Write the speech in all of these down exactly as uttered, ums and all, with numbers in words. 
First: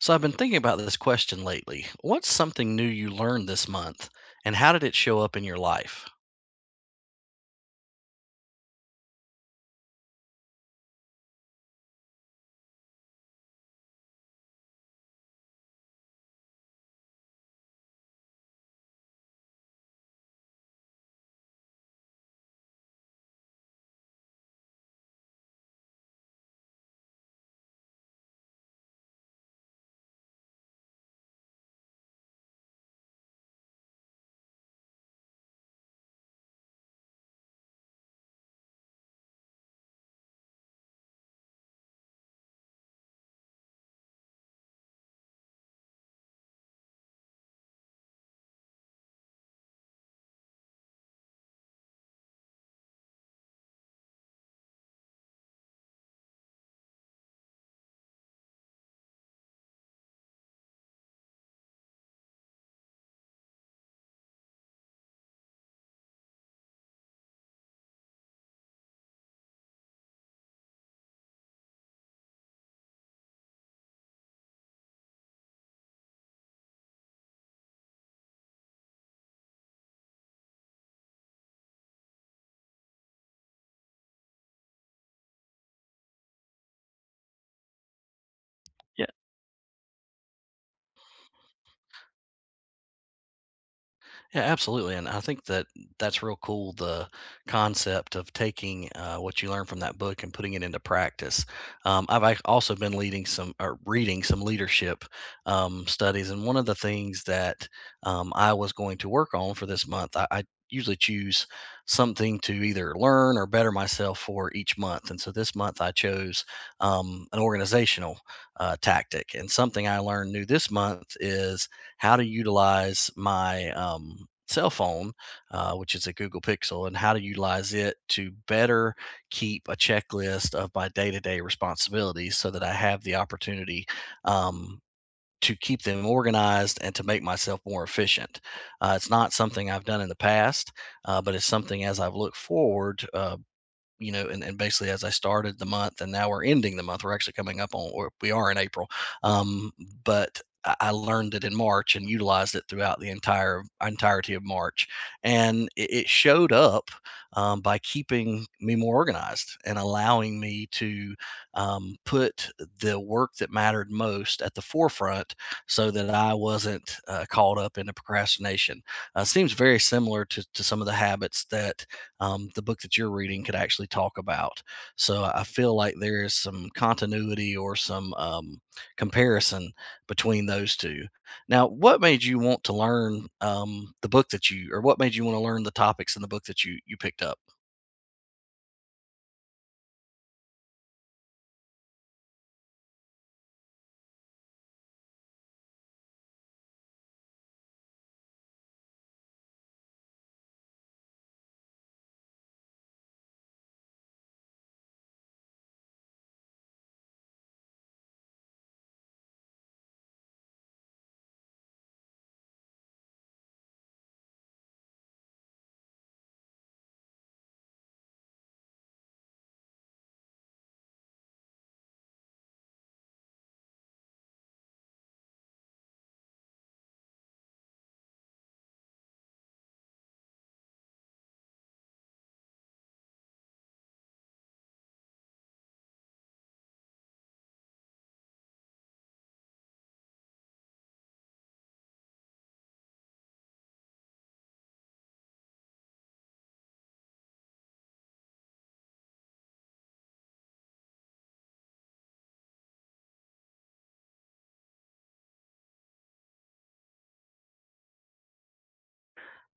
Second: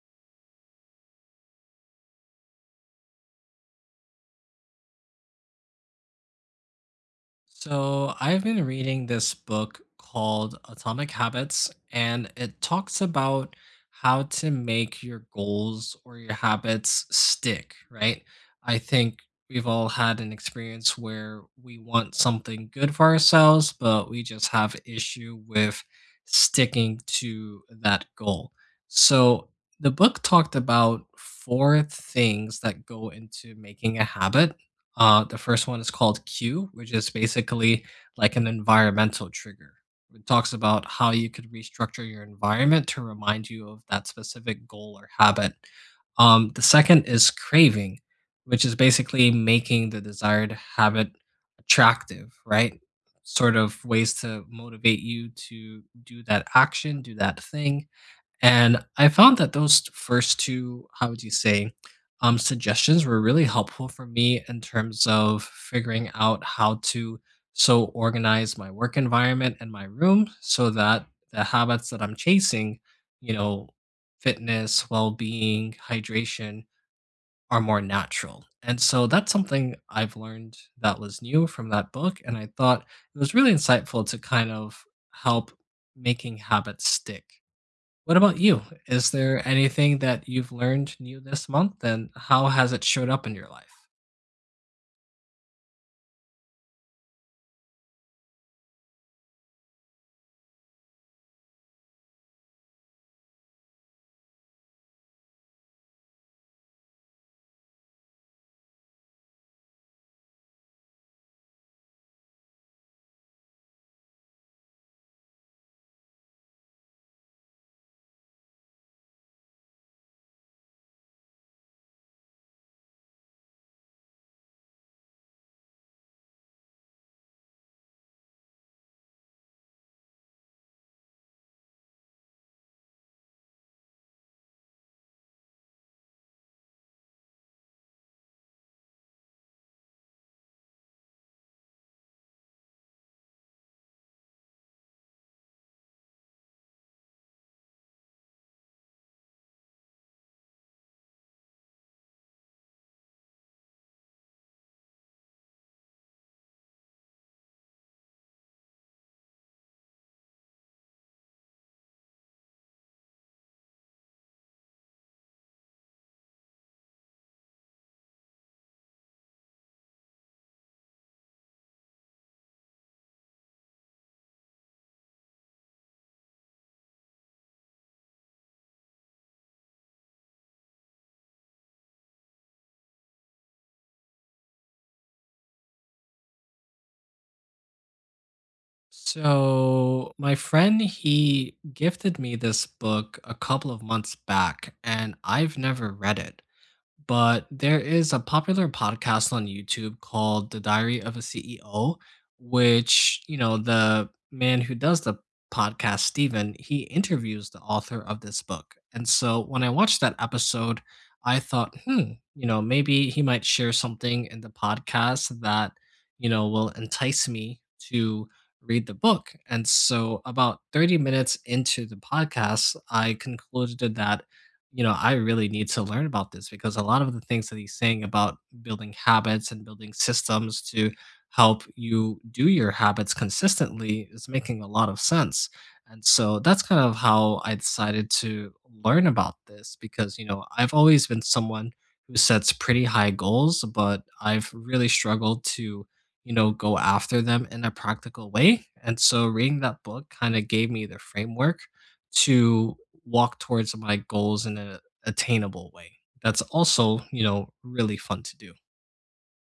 So I've been thinking about this question lately. What's something new you learned this month and how did it show up in your life? So, I've been reading this book called Atomic Habits, and it talks about how to make your goals or your habits stick, right? I think we've all had an experience where we want something good for ourselves, but we just have issue with sticking to that goal. So, the book talked about four things that go into making a habit. Uh, the first one is called Q, which is basically like an environmental trigger. It talks about how you could restructure your environment to remind you of that specific goal or habit. Um, the second is craving, which is basically making the desired habit attractive, right? Sort of ways to motivate you to do that action, do that thing. And I found that those first two, how would you say, um, suggestions were really helpful for me in terms of figuring out how to so organize my work environment and my room so that the habits that I'm chasing, you know, fitness, well being, hydration, are more natural. And so that's something I've learned that was new from that book. And I thought it was really insightful to kind of help making habits stick. What about you? Is there anything that you've learned new this month and how has it showed up in your life? Yeah, absolutely. And I think that that's real cool the concept of taking uh, what you learn from that book and putting it into practice. Um, I've ac- also been leading some or reading some leadership um, studies. And one of the things that um, I was going to work on for this month, I, I usually choose something to either learn or better myself for each month. And so this month I chose um, an organizational uh, tactic. And something I learned new this month is how to utilize my um, cell phone, uh, which is a Google Pixel, and how to utilize it to better keep a checklist of my day to day responsibilities so that I have the opportunity Um, to keep them organized and to make myself more efficient. Uh, it's not something I've done in the past, uh, but it's something as I've looked forward uh, you know, and, and basically as I started the month and now we're ending the month, we're actually coming up on, or we are in April. Um, but I I learned it in March and utilized it throughout the entire entirety of March, and it, it showed up um, by keeping me more organized and allowing me to um, put the work that mattered most at the forefront, so that I wasn't uh, caught up into procrastination. Uh, seems very similar to to some of the habits that um, the book that you're reading could actually talk about. So I feel like there is some continuity or some um, comparison between those two. Now, what made you want to learn um, the book that you, or what made you want to learn the topics in the book that you you picked up? So, my friend, he gifted me this book a couple of months back and I've never read it, but there is a popular podcast on YouTube called The Diary of a C E O, which, you know, the man who does the podcast, Steven, he interviews the author of this book. And so when I watched that episode, I thought, hmm, you know, maybe he might share something in the podcast that, you know, will entice me to read the book. And so about thirty minutes into the podcast, I concluded that, you know, I really need to learn about this because a lot of the things that he's saying about building habits and building systems to help you do your habits consistently is making a lot of sense. And so that's kind of how I decided to learn about this because, you know, I've always been someone who sets pretty high goals, but I've really struggled to, you know, go after them in a practical way. And so reading that book kind of gave me the framework to walk towards my goals in an attainable way. That's also, you know, really fun to do.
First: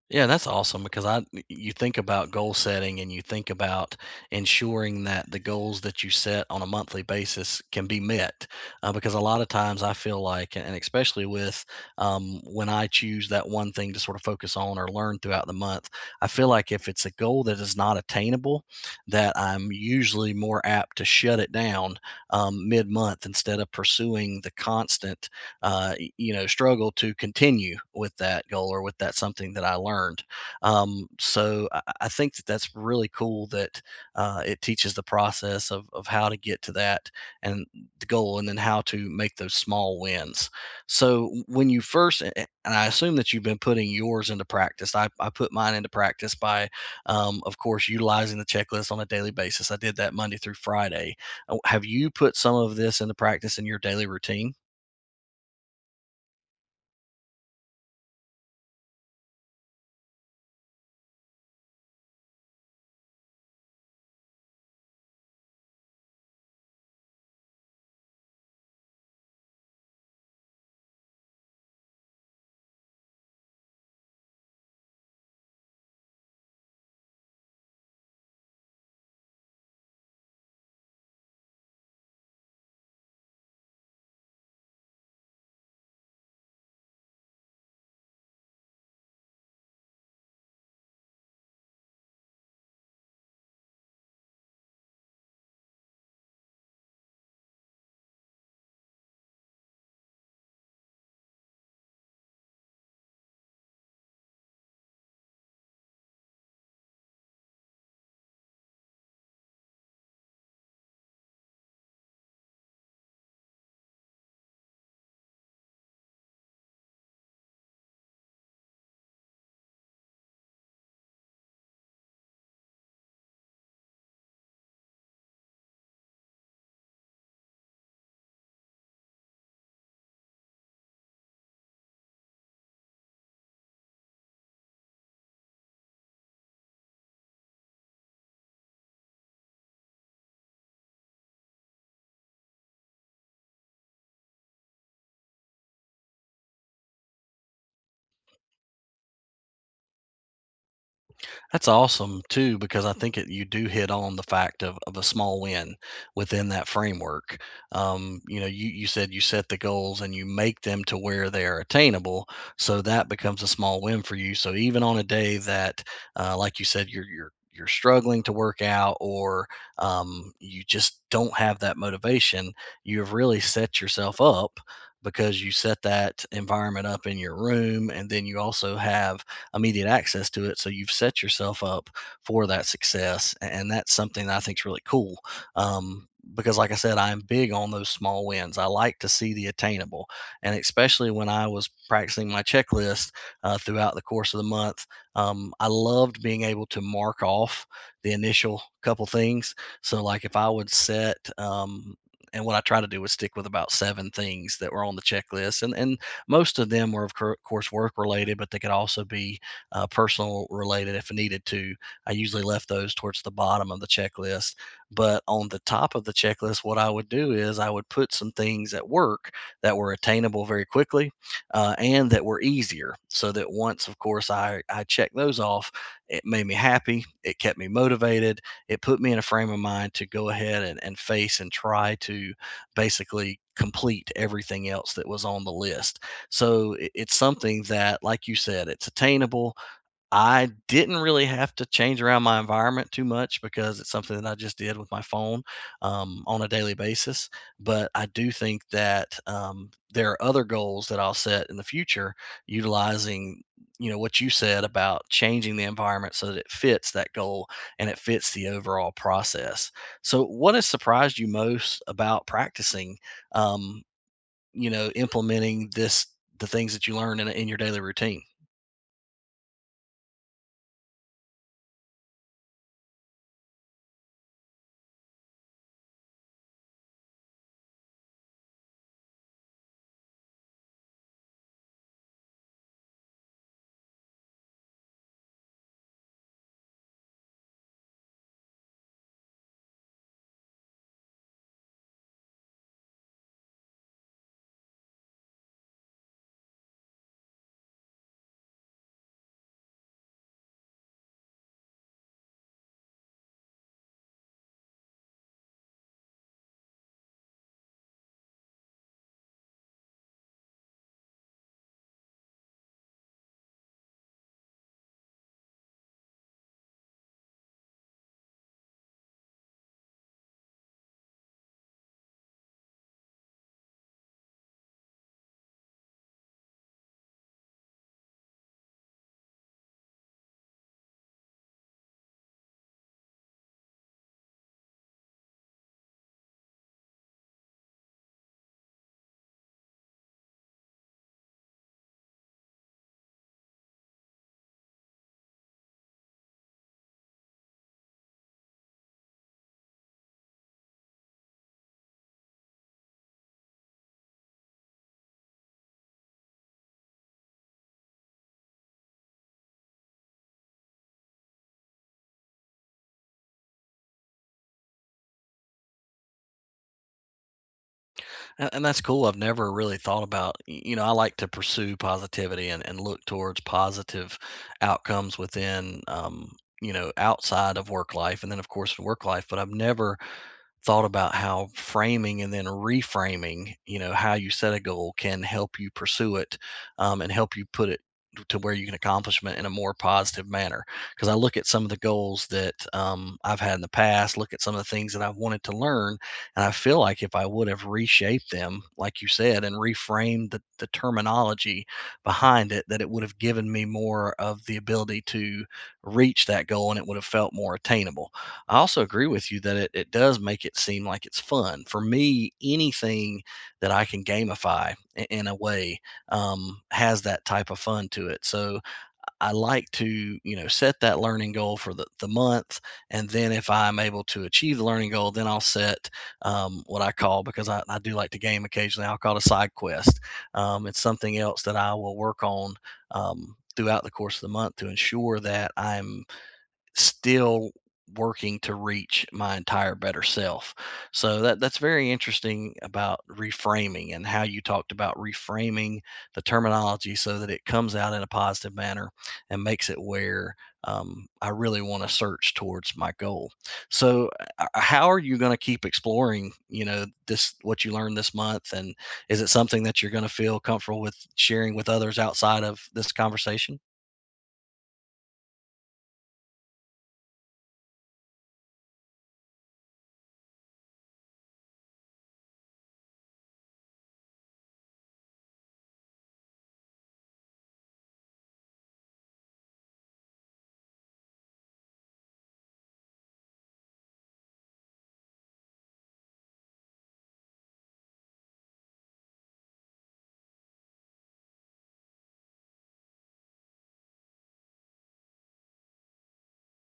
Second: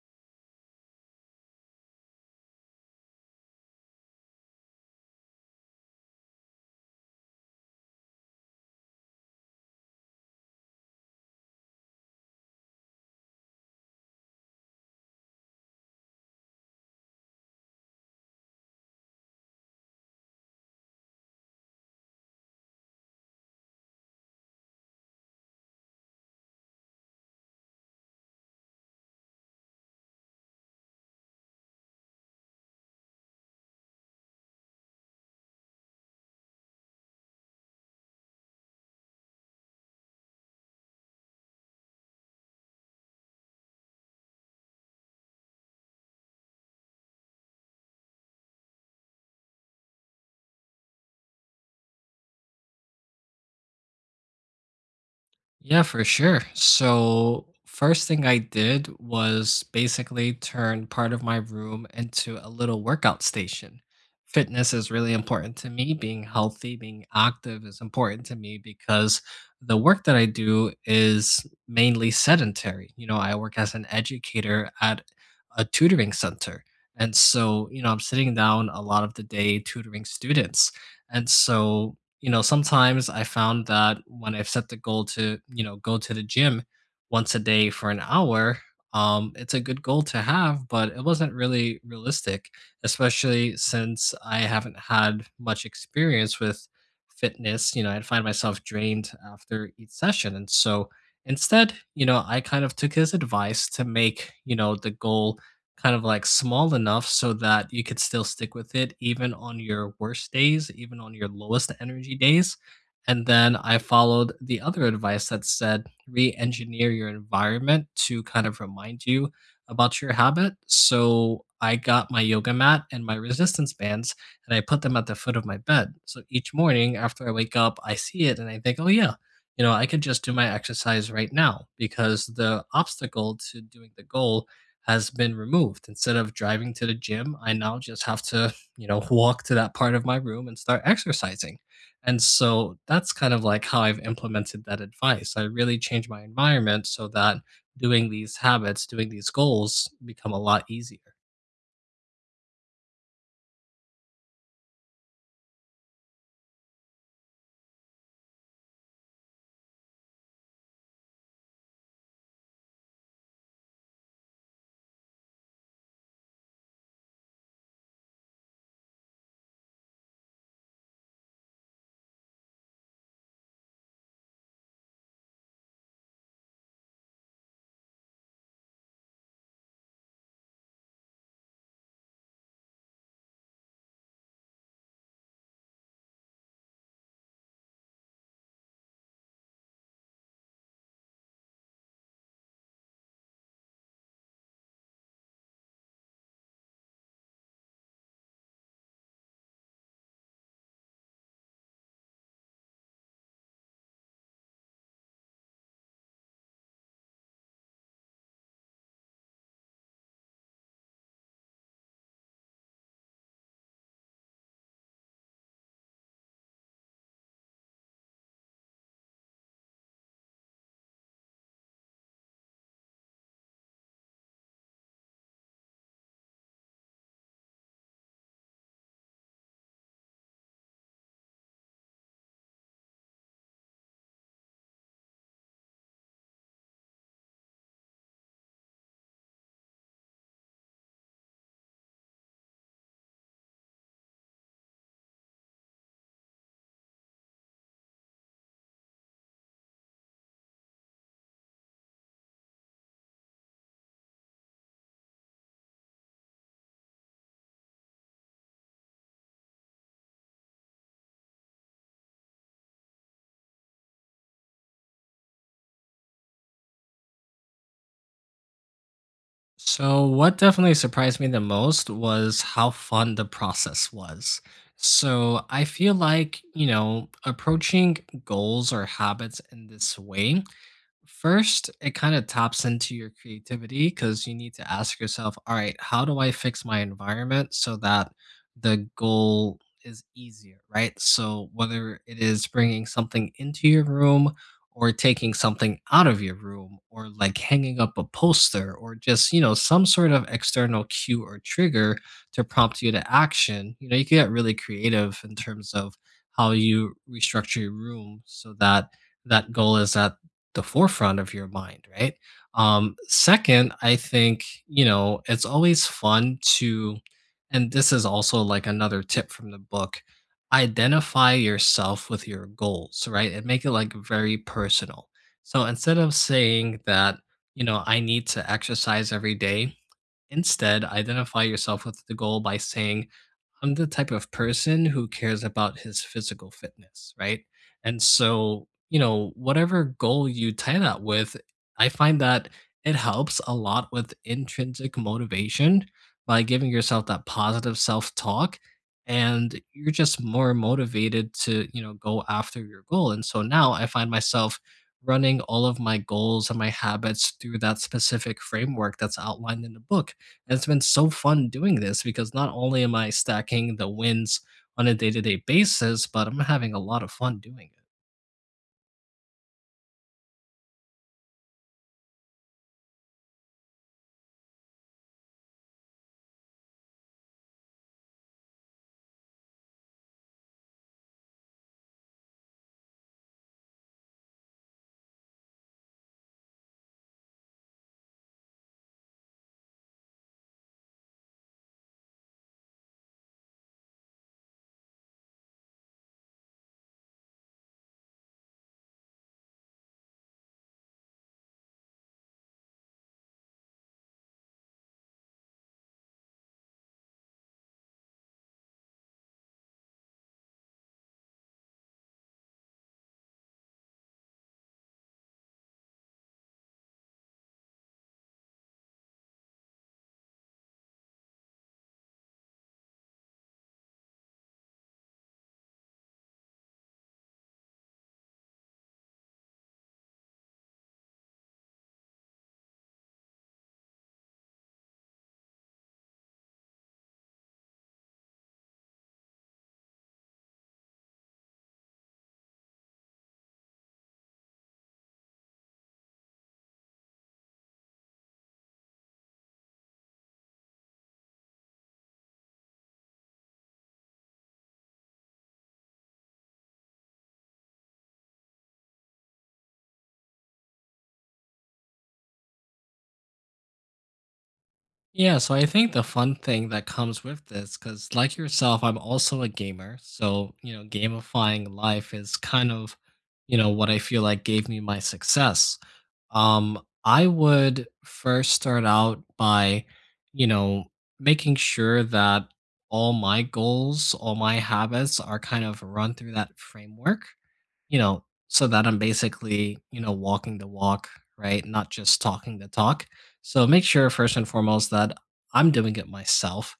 Yeah, that's awesome because I you think about goal setting and you think about ensuring that the goals that you set on a monthly basis can be met. Uh, because a lot of times I feel like, and especially with um, when I choose that one thing to sort of focus on or learn throughout the month, I feel like if it's a goal that is not attainable, that I'm usually more apt to shut it down um, mid-month instead of pursuing the constant uh, you know, struggle to continue with that goal or with that something that I learned. Um, so I, I think that that's really cool that uh, it teaches the process of, of how to get to that and the goal and then how to make those small wins. So when you first, and I assume that you've been putting yours into practice, I, I put mine into practice by um, of course, utilizing the checklist on a daily basis. I did that Monday through Friday. Uh, Have you put some of this into practice in your daily routine? Yeah, for sure. So, first thing I did was basically turn part of my room into a little workout station. Fitness is really important to me. Being healthy, being active is important to me because the work that I do is mainly sedentary. You know, I work as an educator at a tutoring center. And so, you know, I'm sitting down a lot of the day tutoring students. And so, you know, sometimes I found that when I've set the goal to, you know, go to the gym once a day for an hour, um, it's a good goal to have, but it wasn't really realistic, especially since I haven't had much experience with fitness. You know, I'd find myself drained after each session. And so instead, you know, I kind of took his advice to make, you know, the goal kind of, like, small enough so that you could still stick with it even on your worst days, even on your lowest energy days, and then I followed the other advice that said, "Re-engineer your environment to kind of remind you about your habit." So, I got my yoga mat and my resistance bands, and I put them at the foot of my bed. So, each morning after I wake up, I see it and I think, "Oh, yeah, you know, I could just do my exercise right now," because the obstacle to doing the goal has been removed. Instead of driving to the gym, I now just have to, you know, walk to that part of my room and start exercising. And so that's kind of like how I've implemented that advice. I really changed my environment so that doing these habits, doing these goals become a lot easier. That's awesome too, because I think it, you do hit on the fact of, of a small win within that framework. Um, you know, you, you said you set the goals and you make them to where they are attainable. So that becomes a small win for you. So even on a day that, uh, like you said, you're, you're, you're struggling to work out or um, you just don't have that motivation, you have really set yourself up because you set that environment up in your room and then you also have immediate access to it. So you've set yourself up for that success. And that's something that I think is really cool. Um, because like I said, I'm big on those small wins. I like to see the attainable. And especially when I was practicing my checklist uh, throughout the course of the month, um, I loved being able to mark off the initial couple things. So like if I would set, um, and what I try to do is stick with about seven things that were on the checklist, and and most of them were of cour- course work related, but they could also be uh, personal related if needed to. I usually left those towards the bottom of the checklist. But on the top of the checklist, what I would do is I would put some things at work that were attainable very quickly uh, and that were easier. So that once, of course, I, I checked those off, it made me happy. It kept me motivated. It put me in a frame of mind to go ahead and, and face and try to basically complete everything else that was on the list. So it- it's something that, like you said, it's attainable. I didn't really have to change around my environment too much because it's something that I just did with my phone um, on a daily basis. But I do think that um, there are other goals that I'll set in the future utilizing, you know, what you said about changing the environment so that it fits that goal and it fits the overall process. So, what has surprised you most about practicing, um, you know, implementing this, the things that you learn in, in your daily routine? So, what definitely surprised me the most was how fun the process was. So, I feel like, you know, approaching goals or habits in this way, first, it kind of taps into your creativity because you need to ask yourself, all right, how do I fix my environment so that the goal is easier, right? So, whether it is bringing something into your room or taking something out of your room or like hanging up a poster or just, you know, some sort of external cue or trigger to prompt you to action, you know, you can get really creative in terms of how you restructure your room so that that goal is at the forefront of your mind, right? Um, second, I think, you know, it's always fun to, and this is also like another tip from the book, identify yourself with your goals, right? And make it like very personal. So instead of saying that, you know, I need to exercise every day, instead identify yourself with the goal by saying, I'm the type of person who cares about his physical fitness, right? And so, you know, whatever goal you tie that with, I find that it helps a lot with intrinsic motivation by giving yourself that positive self talk. And you're just more motivated to, you know, go after your goal. And so now I find myself running all of my goals and my habits through that specific framework that's outlined in the book, and it's been so fun doing this because not only am I stacking the wins on a day-to-day basis, but I'm having a lot of fun doing it. And, and that's cool. I've never really thought about, y- you know, I like to pursue positivity and, and look towards positive outcomes within, um, you know, outside of work life and then, of course, in work life. But I've never thought about how framing and then reframing, you know, how you set a goal can help you pursue it um, and help you put it to where you can accomplish it in a more positive manner. Because I look at some of the goals that um, I've had in the past, look at some of the things that I've wanted to learn, and I feel like if I would have reshaped them, like you said, and reframed the, the terminology behind it, that it would have given me more of the ability to reach that goal and it would have felt more attainable. I also agree with you that it, it does make it seem like it's fun. For me, anything that I can gamify i- in a way um, has that type of fun to it. So I like to, you know, set that learning goal for the, the month. And then if I'm able to achieve the learning goal, then I'll set um, what I call, because I, I do like to game occasionally, I'll call it a side quest. Um, it's something else that I will work on um, throughout the course of the month to ensure that I'm still working to reach my entire better self. So that that's very interesting about reframing and how you talked about reframing the terminology so that it comes out in a positive manner and makes it where um, I really want to search towards my goal. So uh, uh, how are you going to keep exploring, you know, this what you learned this month and is it something that you're going to feel comfortable with sharing with others outside of this conversation? Yeah, so I think the fun thing that comes with this, because like yourself, I'm also a gamer. So, you know, gamifying life is kind of, you know, what I feel like gave me my success. Um, I would first start out by, you know, making sure that all my goals, all my habits are kind of run through that framework, you know, so that I'm basically, you know, walking the walk, right? Not just talking the talk. So make sure first and foremost that I'm doing it myself,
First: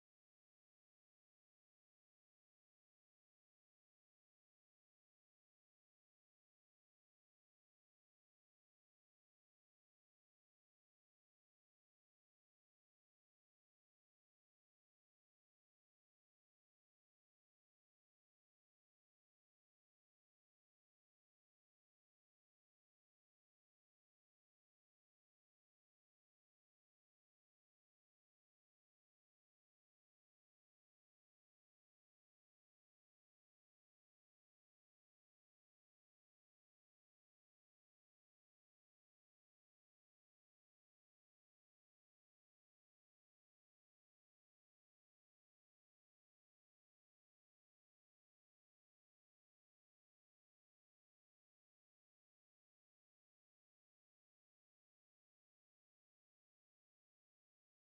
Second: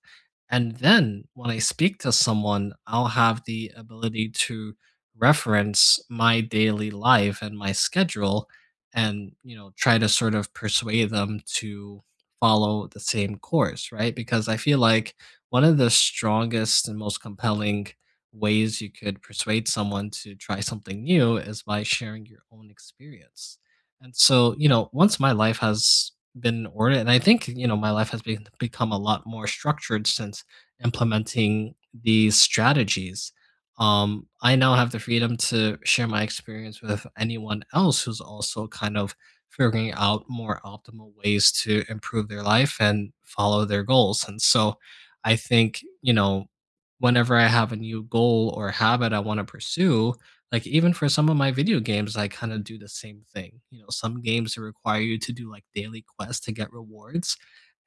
and then when I speak to someone, I'll have the ability to reference my daily life and my schedule and, you know, try to sort of persuade them to follow the same course, right? Because I feel like one of the strongest and most compelling ways you could persuade someone to try something new is by sharing your own experience. And so, you know, once my life has been ordered. And I think, you know, my life has been, become a lot more structured since implementing these strategies. Um, I now have the freedom to share my experience with anyone else who's also kind of figuring out more optimal ways to improve their life and follow their goals. And so I think, you know, whenever I have a new goal or habit I want to pursue, like, even for some of my video games, I kind of do the same thing. You know, some games require you to do like daily quests to get rewards.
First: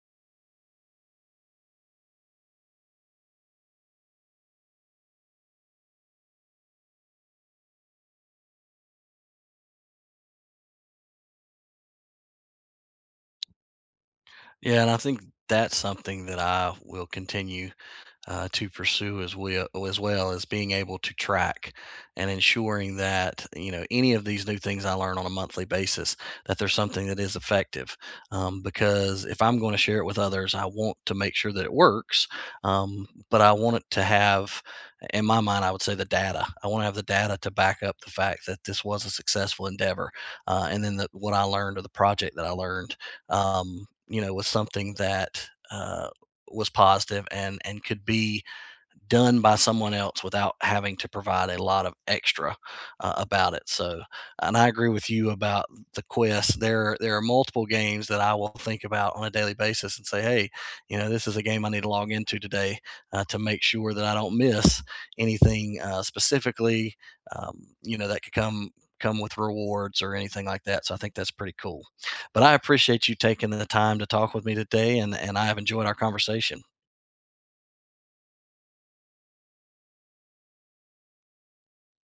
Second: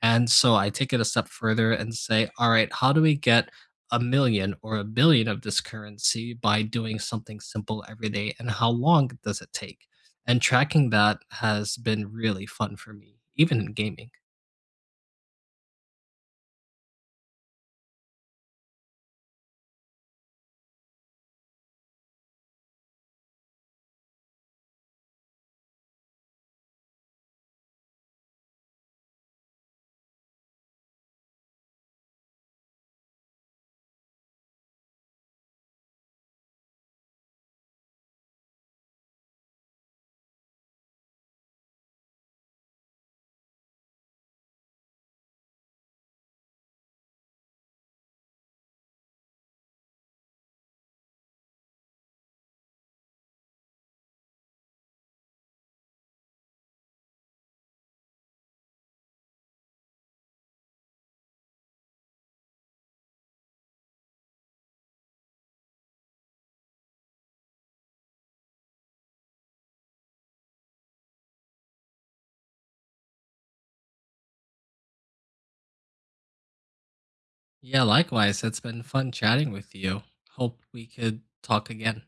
And so I take it a step further and say, all right, how do we get a million or a billion of this currency by doing something simple every day? And how long does it take? And tracking that has been really fun for me, even in gaming. Yeah, and I think that's something that I will continue uh, to pursue, as well as well as being able to track and ensuring that, you know, any of these new things I learn on a monthly basis, that there's something that is effective um, because if I'm going to share it with others I want to make sure that it works um, but I want it to have in my mind, I would say the data, I want to have the data to back up the fact that this was a successful endeavor uh, and then the, what I learned or the project that I learned um, you know was something that uh, was positive and and could be done by someone else without having to provide a lot of extra uh, about it. So, and I agree with you about the quest. There there are multiple games that I will think about on a daily basis and say, hey, you know, this is a game I need to log into today uh, to make sure that I don't miss anything uh, specifically. Um, you know, that could come come with rewards or anything like that. So I think that's pretty cool. But I appreciate you taking the time to talk with me today, and and I've enjoyed our conversation. Yeah, likewise. It's been fun chatting with you. Hope we could talk again.